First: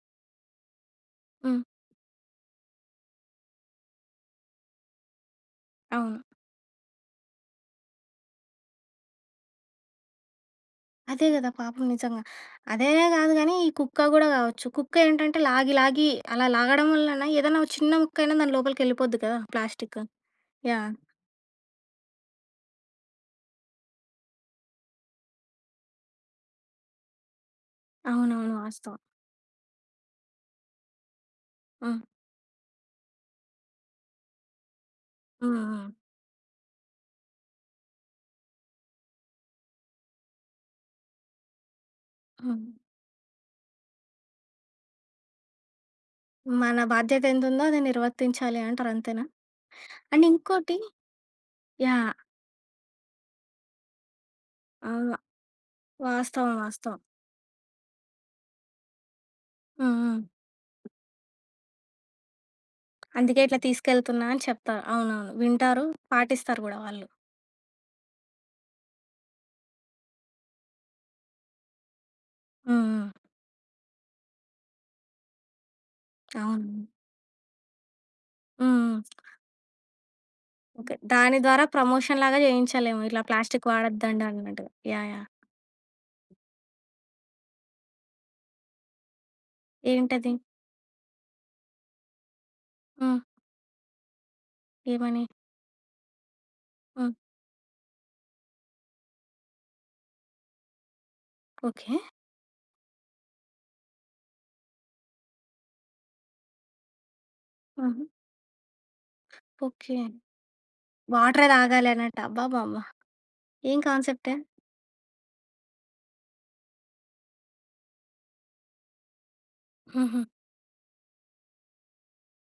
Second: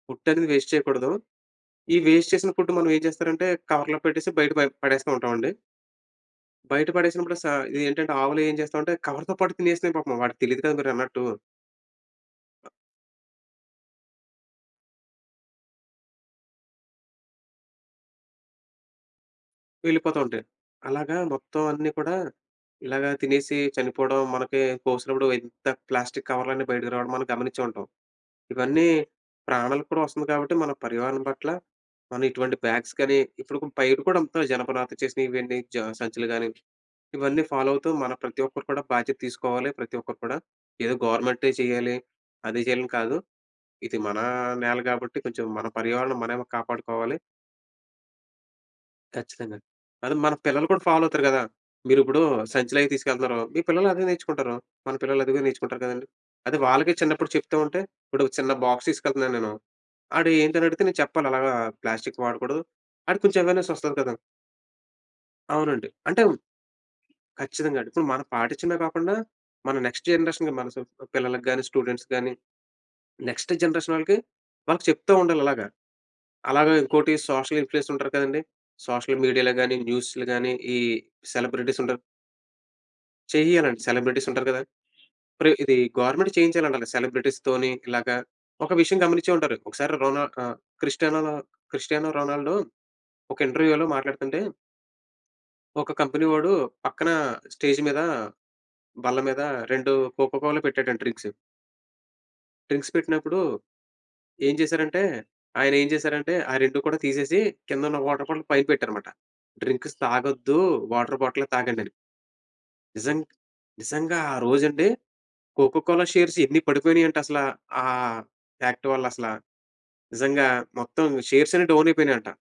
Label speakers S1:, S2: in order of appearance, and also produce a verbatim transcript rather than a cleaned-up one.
S1: Food అనేది waste చేయకూడదు.
S2: హ్మ్.
S1: ఈ వేస్ట్ చేసిన ఫుడ్ మనం ఏం చేస్తారంటే, కవర్‌లో పెట్టేసి, బయట ప పడేస్తూ ఉంటాం అండి.
S2: అవును.
S1: బయట పడేసినప్పుడు సా ఇదేంటంటే ఆవులు ఏం చేస్తామంటే, కవర్‌తో పాటు తినేస్తాయి పాపం. వాడికి తెలియదు కదా! మీరన్నట్టు.
S2: అదే గదా! పాపం నిజంగా. అదనే గాదు కానీ, ఈ కుక్క గూడా గావచ్చు. కుక్క ఏంటంటే లాగి, లాగి అలా లాగడం వల్లన ఏదన్న ఓ చిన్న ముక్క అయినా దాన్ని లోపలికి వెళ్ళిపోద్ది గదా ప్లాస్టిక్.
S1: వెళ్ళిపోతా ఉంటాయి.
S2: యాహ్!
S1: అలాగా మొత్తం అన్నీ కూడా, ఇలాగ తినేసి చనిపోవడం మనకి కోసినప్పుడు ఎంత ప్లాస్టిక్ కవర్లన్నీ బయటికి రావడం మనం గమనిచ్చే ఉంటాం.
S2: అవునవును.
S1: ఇవన్నీ
S2: వాస్తవం.
S1: ప్రాణాలకు కూడా వస్తుంది కాబట్టి, మన పర్యావహణం పట్ల,
S2: ఆ!
S1: మనం ఇటువంటి బ్యాగ్స్ కానీ ఇప్పుడు బయట కూడా అంత జనపనాత చేసిన
S2: హ్మ్.
S1: ఇవన్నీ జ
S2: హ్మ్.
S1: సంచులు కానీ, ఇవన్నీ ఫాలో అవుతూ మన ప్రతి ఒక్కరు కూడా బాధ్యత తీసుకోవాలి. ప్రతి ఒక్కరు కూడా. ఏదో గవర్నమెంటే చేయాలి. అది
S2: హ్మ్.
S1: చేయాలని కాదు. ఇది మన నేల కాబట్టి, కొంచెం మన పర్యావరణం మనమే
S2: మన
S1: కాపాడుకోవాలి.
S2: బాధ్యత ఎంత ఉందో అది నిర్వర్తించాలి అంటారు. అంతేనా?
S1: ఖచ్చితంగా. అది
S2: అండ్
S1: మన పిల్లలు
S2: ఇంకోటి
S1: కూడా ఫాలో అవుతారు గదా! మీరు
S2: యాహ్!
S1: ఇప్పుడు సంచిలవీ తీసుకెళ్తున్నారు. మీ పిల్లలు అదే నేర్చుకుంటారు.
S2: ఆ!
S1: మన పిల్లలు అది గూడా నేర్చుకుంటారు
S2: వ
S1: గదండీ!
S2: వాస్తవం.
S1: అది వాళ్ళకి
S2: వాస్తవం.
S1: చిన్నప్పుడు చెప్తూ ఉంటే ఇప్పుడు చిన్న బాక్స్ తీసుకెళ్తున్నాను నేను.
S2: హ్మ్. హ్మ్.
S1: ఆడు ఏంటి అనడిగితే నేను చెప్పాలి. అలాగా ప్లాస్టిక్ వాడకూడదు. ఆడికి
S2: అందుకే,
S1: కొంచెం
S2: ఇట్లా
S1: అవేర్నెస్ వస్తది గదా!
S2: తీసుకెళ్తున్నా అని చెప్తా. అవునవును. వింటారు,
S1: అవునండి. అంటే
S2: పాటిస్తారు గూడా వాళ్ళు.
S1: ఖచ్చితంగా అండి. ఇప్పుడు మనం పాటించిందే కాకుండా, మన నెక్స్ట్ జనరేషన్‌కి మన పిల్లలకి గాని, స్టూడెంట్స్ గాని,
S2: హ్మ్. హ్మ్.
S1: నెక్స్ట్ జనరేషన్ వాళ్ళకి, వాళ్ళకి చెప్తా ఉండాలి అలాగ. అలాగే
S2: అవును.
S1: ఇంకోటి సోషల్ ఇన్‌ఫ్లూయన్స్ ఉంటారు గదండీ!
S2: హ్మ్.
S1: సోషల్ మీడియా‌లో గాని, న్యూస్‌లో గాని ఈ
S2: ఓకే. దాని ద్వారా
S1: సెలబ్రిటీస్ ఉంటారు.
S2: ప్రమోషన్‌లాగా చేయించలేమో, ఇట్లా ప్లాస్టిక్
S1: చెయ్యాలండి.
S2: వాడొద్దండి
S1: సెలబ్రిటీస్ ఉంటారు కదా.
S2: అన్నట్టుగా. యాహ్! యాహ్!
S1: ప్రా ఇది గవర్నమెంట్ చేయించాలంటాలి సెలబ్రిటీస్‌తోని ఇలాగా ఒక విషయం గమనించే ఉంటారు. ఒకసారి రొనా
S2: ఏంటది?
S1: ఆహ్, క్రిస్టియనలా క్రిస్టియానో రోనాల్డో
S2: హ్మ్.
S1: ఒక ఇంటర్వ్యూ‌లో మాట్లాడుతుంటే...
S2: ఏమని?
S1: ఒక కంపెనీ వాడు పక్కన
S2: హ్మ్.
S1: స్టేజ్ మీద, బల్ల మీద రెండు కొకొకోల పెట్టాడంట డ్రింక్స్.
S2: ఓకే.
S1: డ్రింక్స్ పెట్టినప్పుడు, ఏం చేశారంటే ఆయన ఏం చేశారంటే, ఆ రెండు కూడా తీసేసి, కిందున్న
S2: హుహు.
S1: వాటర్ బాటిల్ పైకి పెట్టారన్నమాట. Drinks
S2: okay.
S1: తాగొద్దు. వాటర్ బాటిలే
S2: వాటర్
S1: తాగండి
S2: తాగాలి
S1: అని.
S2: అన్నట్టు. అబ్బబ్బబ్బ!
S1: నిజం
S2: ఏం
S1: నిజంగా
S2: కాన్సెప్ట్.
S1: ఆ రోజండి కొకొకోల షేర్స్ ఎన్ని పడిపోయినాయంటే, అసల ఆహ్, యాక్ట్ వల్ల అసల
S2: హుహు.
S1: నిజంగా. మొత్తం షేర్స్ అన్ని డౌన్ అయిపోయినయంట.